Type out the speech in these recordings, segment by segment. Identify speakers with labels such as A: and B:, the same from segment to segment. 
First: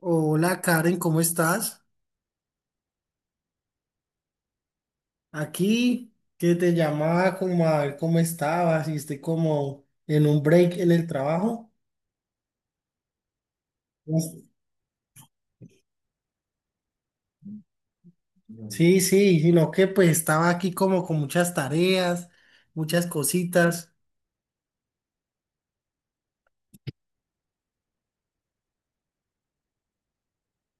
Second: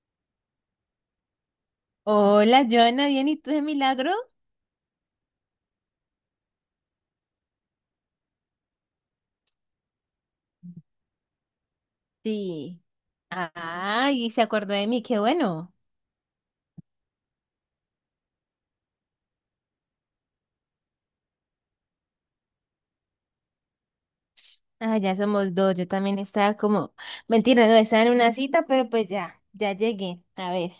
A: Hola Karen, ¿cómo estás?
B: Hola, Joana, ¿bien? ¿Y tú de milagro?
A: Aquí que te llamaba como a ver cómo estabas y estoy como en un break en el trabajo.
B: Sí. Ay, y
A: Pues,
B: se acordó de mí, qué bueno.
A: sí, sí, sino que pues estaba aquí como con muchas tareas, muchas cositas.
B: Ah, ya somos dos, yo también estaba como, mentira, no, estaba en una cita, pero pues ya, ya llegué. A ver,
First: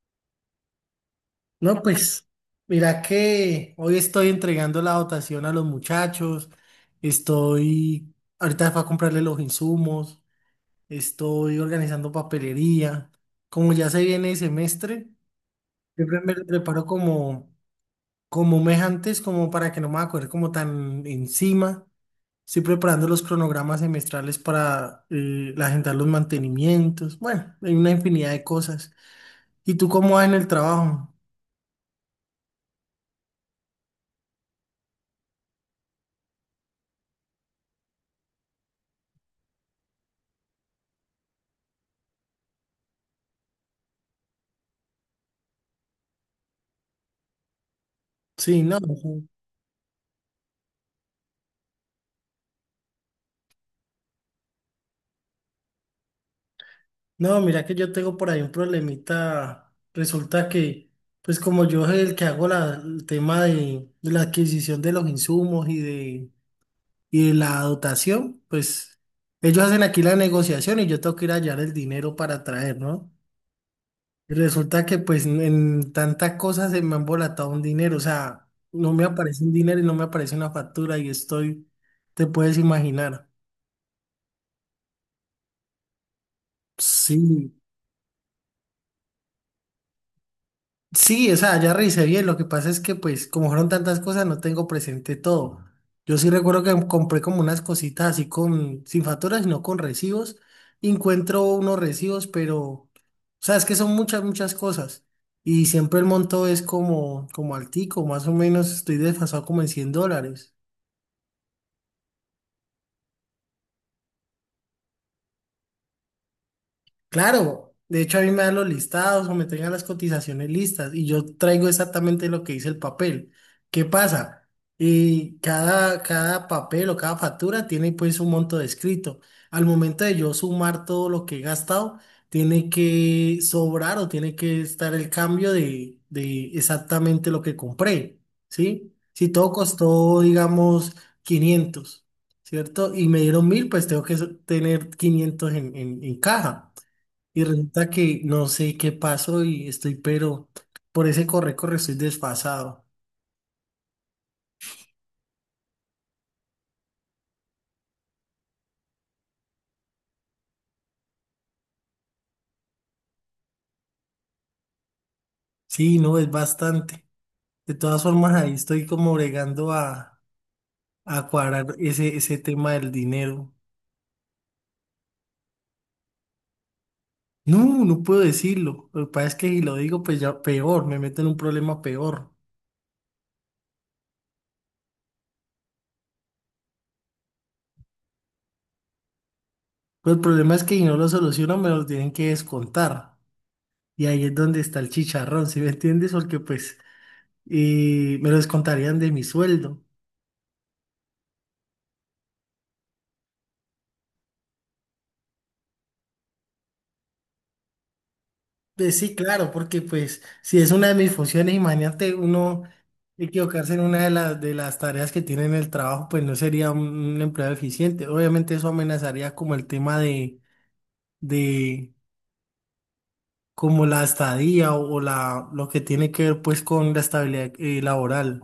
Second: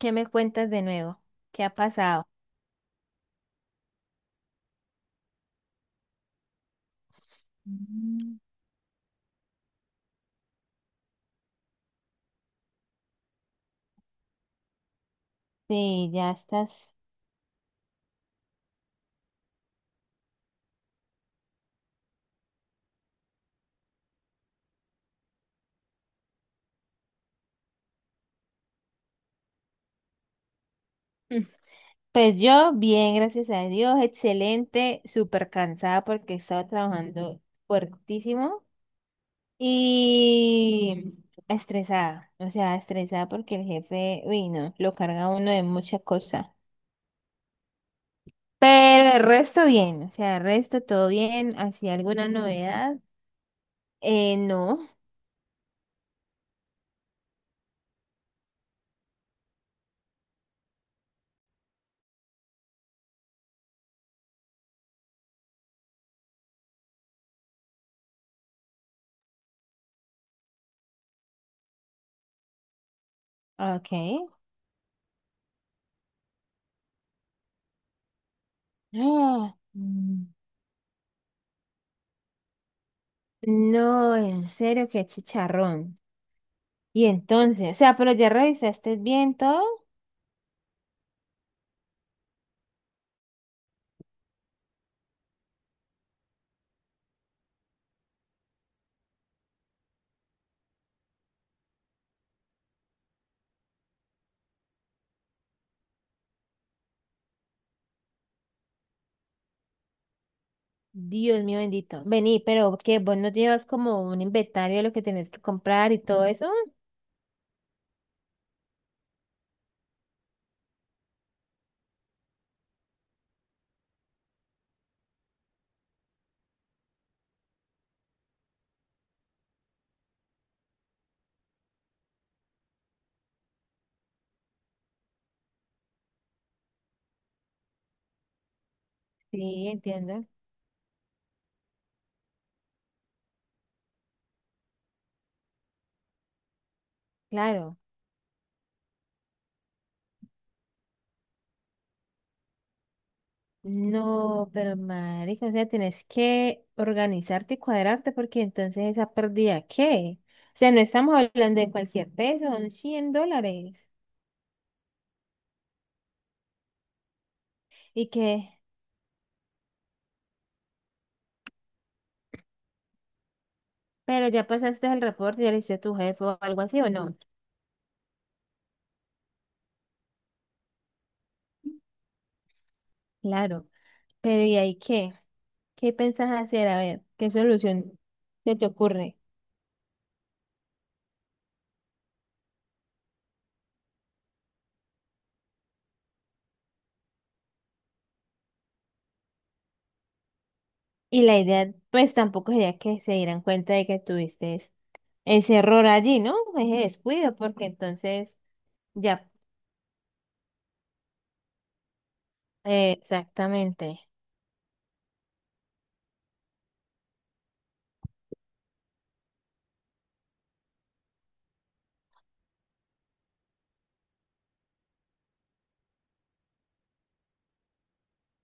B: ¿qué me cuentas de nuevo? ¿Qué ha
A: No,
B: pasado?
A: pues mira que hoy estoy entregando la dotación a los muchachos, estoy
B: Mm.
A: ahorita para comprarle los insumos, estoy organizando papelería. Como ya se viene el semestre,
B: Sí,
A: siempre
B: ya
A: me preparo
B: estás.
A: como mes antes, como para que no me acuerde como tan encima. Estoy preparando los cronogramas semestrales para agendar los mantenimientos. Bueno, hay una infinidad de cosas. ¿Y tú cómo vas en el trabajo?
B: Mm. Pues yo, bien, gracias a Dios, excelente, súper cansada porque estaba trabajando fuertísimo. Y estresada, o sea, estresada porque el jefe, uy, no, lo carga a uno de muchas cosas.
A: Sí, no,
B: Pero el
A: ujú.
B: resto bien, o sea, el resto todo bien, ¿hacía alguna novedad? No,
A: No, mira que yo tengo por ahí un problemita. Resulta que, pues como yo soy el que hago el tema de la adquisición de los insumos y de la dotación, pues ellos hacen aquí la negociación y yo tengo que ir a hallar el dinero para traer, ¿no?
B: ok.
A: Y resulta que pues en tanta cosa se me ha embolatado un dinero, o sea, no me aparece un
B: Ah,
A: dinero y no me aparece una factura y estoy, te puedes imaginar.
B: no, en serio, qué chicharrón. Y
A: Sí,
B: entonces, o sea, pero ya revisaste bien todo.
A: sí, o sea, ya revisé bien, lo que pasa es que pues como fueron tantas cosas no tengo presente todo. Yo sí recuerdo que compré como unas cositas así sin facturas, sino con recibos. Y encuentro unos recibos, pero, o sea, es que son muchas, muchas cosas. Y siempre el monto es como altico, más o menos estoy desfasado como en $100.
B: Dios mío bendito. Vení, pero que vos no llevas como un inventario de lo que tenés que comprar y todo eso.
A: Claro, de hecho a mí me dan los listados o me tengan las cotizaciones listas y yo traigo exactamente lo que dice el papel. ¿Qué pasa? Y cada papel o cada factura tiene pues un monto descrito. Al momento de yo sumar todo lo que he gastado, tiene que sobrar o tiene que estar el cambio de exactamente lo que compré, ¿sí? Si todo
B: Sí,
A: costó,
B: entiendo.
A: digamos, 500, ¿cierto? Y me dieron 1000, pues tengo que tener 500 en caja. Y
B: Claro.
A: resulta que no sé qué pasó y estoy, pero por ese corre, corre, estoy desfasado.
B: No, pero marica, o sea, tienes que organizarte y cuadrarte porque entonces esa pérdida, ¿qué? O sea, no estamos hablando de cualquier peso, son $100.
A: Sí, no, es bastante. De todas
B: ¿Y
A: formas, ahí
B: que,
A: estoy como bregando a cuadrar ese tema del dinero.
B: Pero ya pasaste el reporte, ya le hiciste a tu jefe o algo así, ¿o no?
A: No, no puedo decirlo. Lo que pasa es que si lo digo, pues ya peor, me meto en un problema peor.
B: Claro. Pero ¿y ahí qué? ¿Qué pensás hacer? A ver, ¿qué solución se te ocurre?
A: Pero el problema es que si no lo soluciono, me lo tienen que descontar. Y ahí es donde está el chicharrón, ¿sí me entiendes? Porque pues me lo descontarían de mi sueldo.
B: Y la idea, pues tampoco sería que se dieran cuenta de que tuviste ese error allí, ¿no? Ese descuido, porque entonces,
A: Sí,
B: ya,
A: claro, porque pues si es una de mis funciones, imagínate uno equivocarse en una
B: exactamente.
A: de las tareas que tiene en el trabajo, pues no sería un empleo eficiente. Obviamente eso amenazaría como el tema de como la estadía o lo que tiene que ver pues con la estabilidad laboral.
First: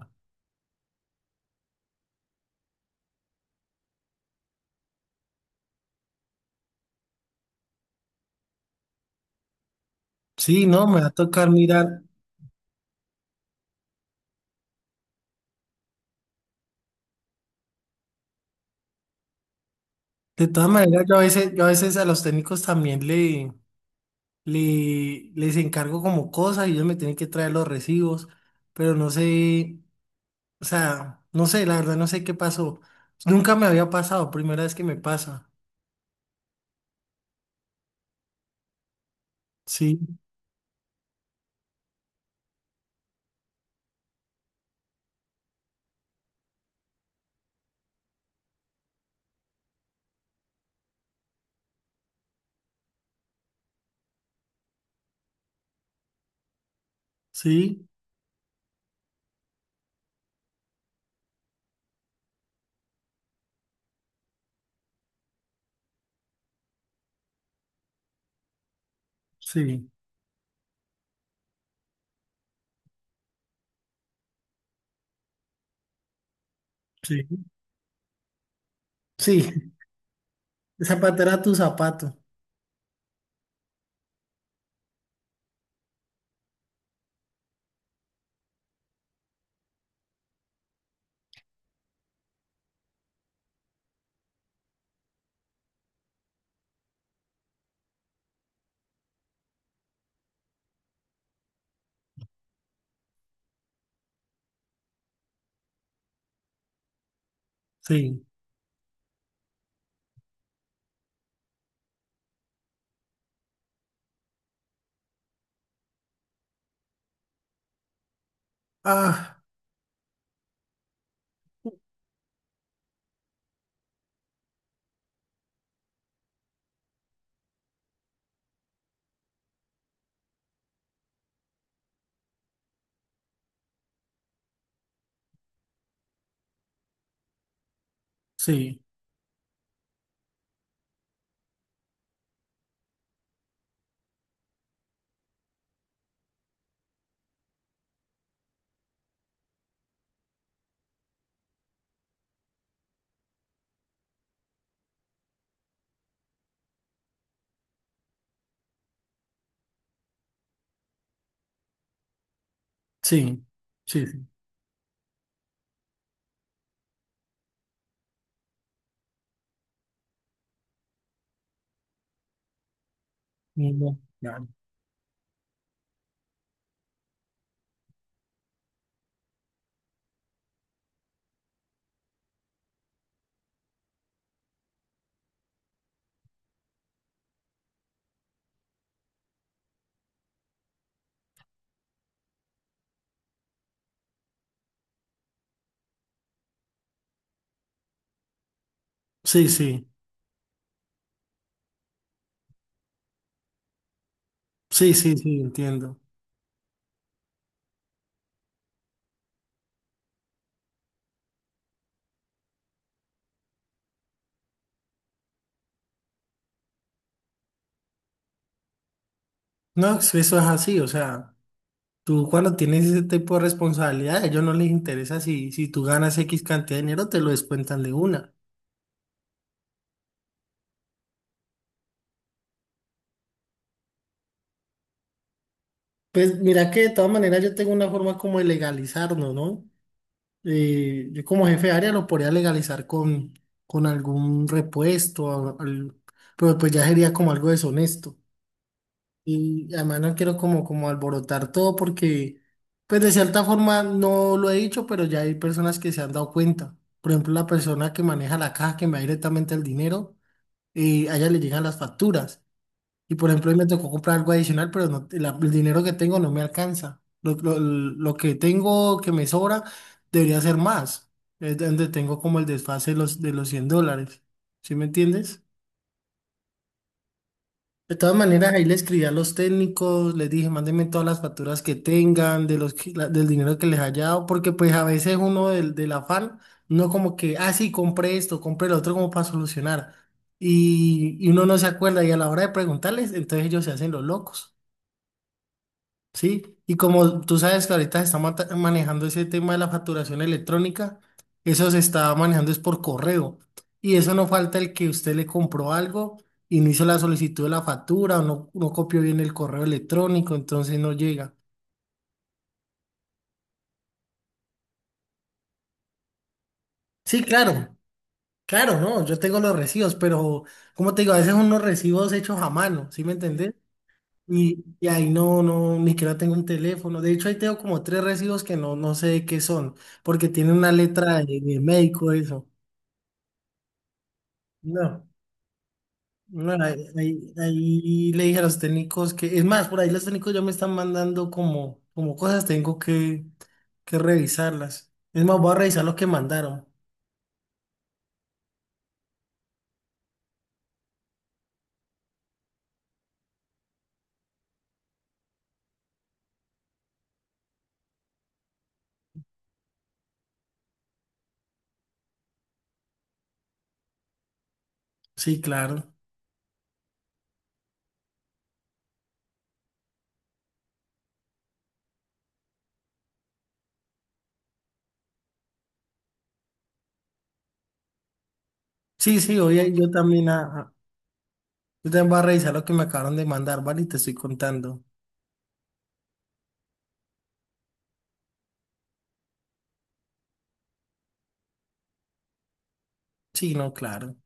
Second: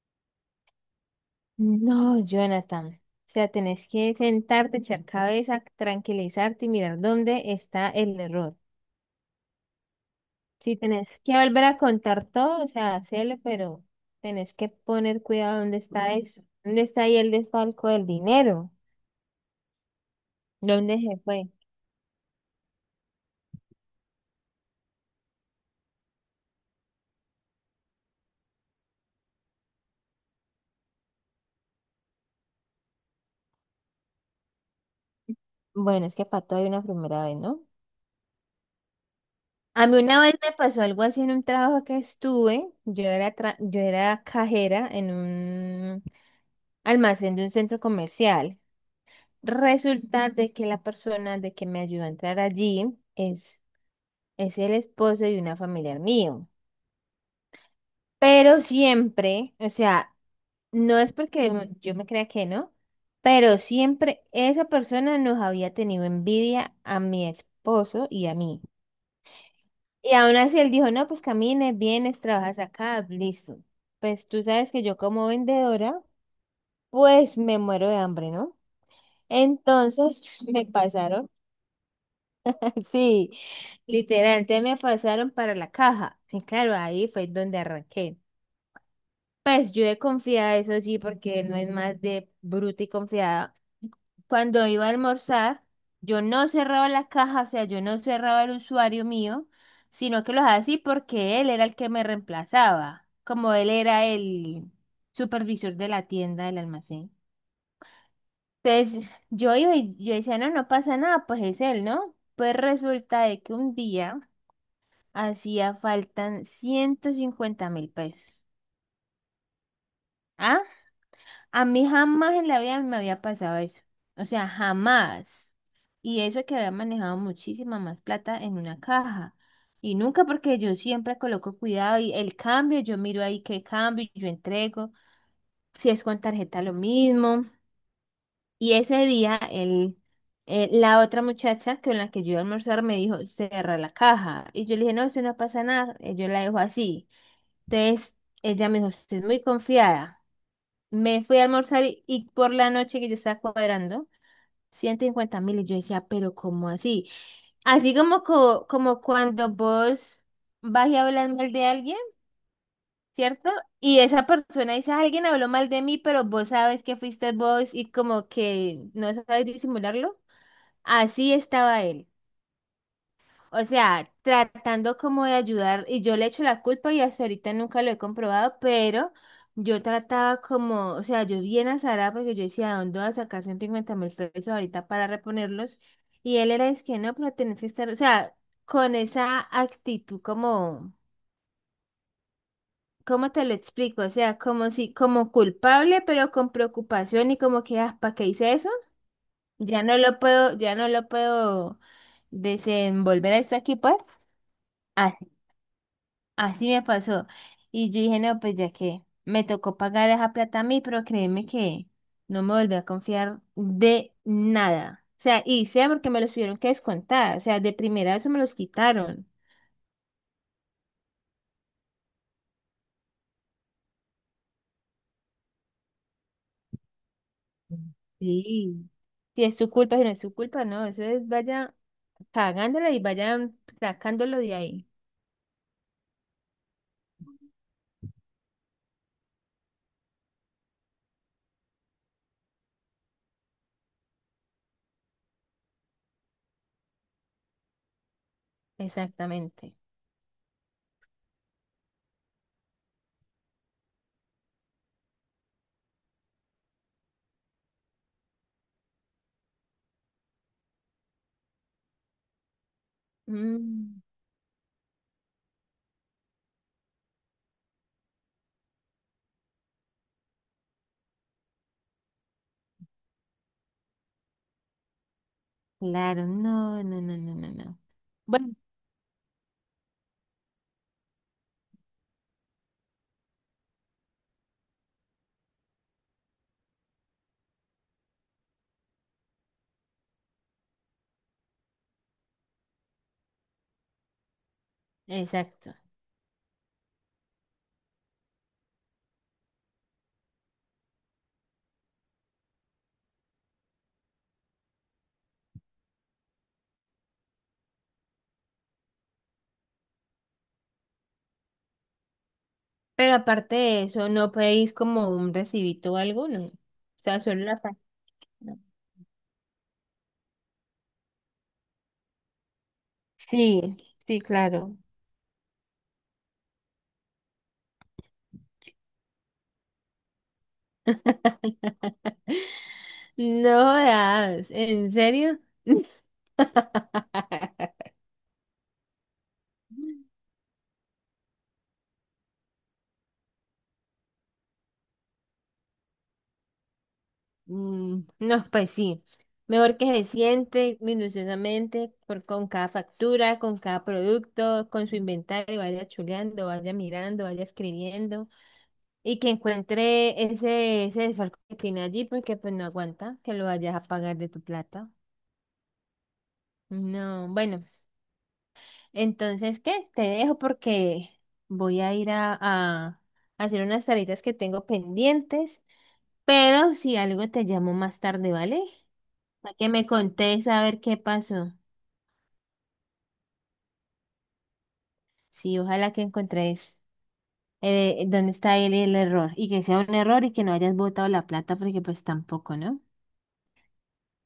B: No, Jonathan. O sea, tenés que sentarte, echar cabeza, tranquilizarte y mirar dónde está el error.
A: Sí,
B: Si
A: no, me va a
B: tenés que
A: tocar
B: volver a
A: mirar.
B: contar todo, o sea, hacelo, pero tenés que poner cuidado dónde está eso. ¿Dónde está ahí el desfalco del dinero?
A: De todas
B: ¿Dónde
A: maneras, yo
B: se
A: a
B: fue?
A: veces, yo a veces a los técnicos también les encargo como cosas y ellos me tienen que traer los recibos, pero no sé. O sea, no sé, la verdad no sé qué pasó. Nunca me había pasado, primera vez que me pasa.
B: Bueno, es que para todo hay una primera vez, ¿no? A mí
A: Sí,
B: una vez me pasó algo así en un trabajo que estuve. Yo era cajera en un almacén de un centro comercial. Resulta de que la persona de que me ayudó a entrar allí es el esposo de una familiar mío.
A: sí,
B: Pero siempre, o sea, no es porque, ujú, yo me crea que no, pero siempre esa persona nos había tenido envidia a mi esposo y a mí.
A: sí,
B: Y aún así él dijo, no, pues camines vienes, trabajas acá, listo. Pues tú sabes que yo como vendedora, pues
A: sí,
B: me muero de hambre, ¿no?
A: sí.
B: Entonces me pasaron.
A: Zapatera tu zapato.
B: Sí, literal, entonces me pasaron para la caja. Y claro, ahí fue donde arranqué. Pues yo he confiado, eso sí, porque no es más de bruta y confiada. Cuando iba a almorzar, yo no cerraba la caja, o sea, yo no cerraba el usuario mío, sino que lo hacía así porque él era el que me reemplazaba, como él era el supervisor de la tienda, del almacén.
A: Sí.
B: Entonces yo iba y yo decía, no, no pasa nada, pues es él, ¿no? Pues resulta de que un día... Hacía faltan 150.000 pesos.
A: Ah,
B: ¿Ah? A mí jamás en la vida me había pasado eso. O sea, jamás. Y eso que había manejado muchísima más plata en una caja. Y nunca porque yo siempre coloco cuidado y el cambio, yo miro ahí qué cambio, yo entrego. Si es con tarjeta lo mismo. Y
A: sí,
B: ese día la otra muchacha con la que yo iba a almorzar me dijo, cerra la caja. Y yo le dije, no, eso no pasa nada. Yo la dejo así. Entonces ella me dijo, usted es muy confiada. Me fui a almorzar y por la noche que yo estaba cuadrando, 150.000. Y yo decía, pero ¿cómo así? Así como, como cuando vos vas y hablas mal de alguien,
A: sí,
B: ¿cierto? Y
A: sí, sí.
B: esa persona dice, alguien habló mal de mí, pero vos sabes que fuiste vos y como que no sabes disimularlo. Así estaba él. O
A: Y no,
B: sea,
A: ya.
B: tratando como de ayudar, y yo le echo la culpa y hasta ahorita nunca lo he comprobado, pero yo trataba como, o sea, yo bien azarada porque yo decía, ¿de dónde voy a sacar 150 mil pesos ahorita para reponerlos? Y él era, es que no, pero tenés que estar, o sea, con esa actitud como, ¿cómo te lo explico? O sea, como si, como culpable, pero con preocupación y como que, ah, ¿para qué hice eso?
A: Sí,
B: Ya
A: sí,
B: no lo puedo, ya no lo puedo desenvolver eso aquí, pues.
A: sí, sí, sí, entiendo.
B: Así me pasó. Y yo dije, no, pues ya que me tocó pagar esa plata a mí, pero créeme que no me volví a confiar de nada. O sea, y sea porque me los tuvieron que descontar. O sea, de primera eso me los quitaron.
A: No, eso es así, o sea, tú cuando tienes ese tipo de responsabilidad, a ellos no les interesa si tú ganas X cantidad de dinero, te lo descuentan de una.
B: Sí. Si es su culpa, si no es su culpa, no. Eso es, vaya pagándola y vayan sacándolo de ahí.
A: Pues mira que de todas maneras yo tengo una forma como de legalizarnos, ¿no? Yo como jefe de área lo podría legalizar con algún repuesto, pero pues ya sería como algo deshonesto. Y
B: Exactamente.
A: además no quiero como, alborotar todo porque, pues de cierta forma no lo he dicho, pero ya hay personas que se han dado cuenta. Por ejemplo, la persona que maneja la caja, que me da directamente el dinero, a ella le llegan las facturas. Y por ejemplo, hoy me tocó
B: Mm,
A: comprar algo adicional, pero no, el dinero que tengo no me alcanza. Lo que tengo que me sobra debería ser más. Es donde tengo como el desfase de los $100. ¿Sí me entiendes?
B: claro, no, no, no, no, no, no.
A: De todas maneras,
B: Bueno,
A: ahí le escribí a los técnicos, les dije, mándenme todas las facturas que tengan, de los, que- la- del dinero que les haya dado, porque pues a veces uno del afán, no como que, ah, sí, compré esto, compré lo otro como para solucionar. Y uno no se acuerda y a la hora de preguntarles, entonces ellos se hacen los locos.
B: exacto.
A: Sí, y como tú sabes que ahorita se está manejando ese tema de la facturación electrónica, eso se está manejando es por correo. Y eso no falta el que usted le compró algo y no hizo la solicitud de la factura o no copió bien el correo electrónico, entonces no llega.
B: Pero aparte de eso, ¿no pedís como un recibito o algo? No. O sea,
A: Sí,
B: solo la
A: claro,
B: página.
A: claro, no, yo tengo los recibos, pero como te digo, a veces son unos recibos hechos a mano, ¿sí me entendés?
B: Sí, sí,
A: Y,
B: claro.
A: y ahí no, no, ni que no tengo un teléfono. De hecho, ahí tengo como tres recibos que no sé de qué son, porque tiene una letra de médico, eso.
B: No jodas, ¿en
A: No,
B: serio?
A: no, ahí, ahí- ahí le dije a los técnicos que, es más, por ahí los técnicos ya me están mandando como cosas, tengo que revisarlas. Es más, voy a revisar lo que mandaron.
B: No, pues sí. Mejor que se siente minuciosamente por, con cada factura, con cada producto, con su inventario, vaya chuleando, vaya mirando, vaya escribiendo y que encuentre ese, ese desfalco que tiene allí porque pues no aguanta que lo vayas a pagar de tu plata.
A: Sí, claro.
B: No, bueno, entonces, ¿qué? Te dejo porque voy a ir a hacer unas tareas que tengo pendientes, pero si algo te llamo más tarde, ¿vale?
A: Sí, sí,
B: Para que
A: oye,
B: me contés a ver qué pasó.
A: yo también voy a revisar lo que me acabaron de mandar, ¿vale? Y te estoy contando.
B: Sí, ojalá que encontréis dónde está el error y que sea un error y que no hayas botado la plata porque pues tampoco, ¿no?
A: Sí, no, claro.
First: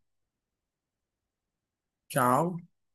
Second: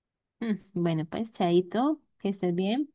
B: Bueno, pues, chaito, que estés
A: Chao.
B: bien.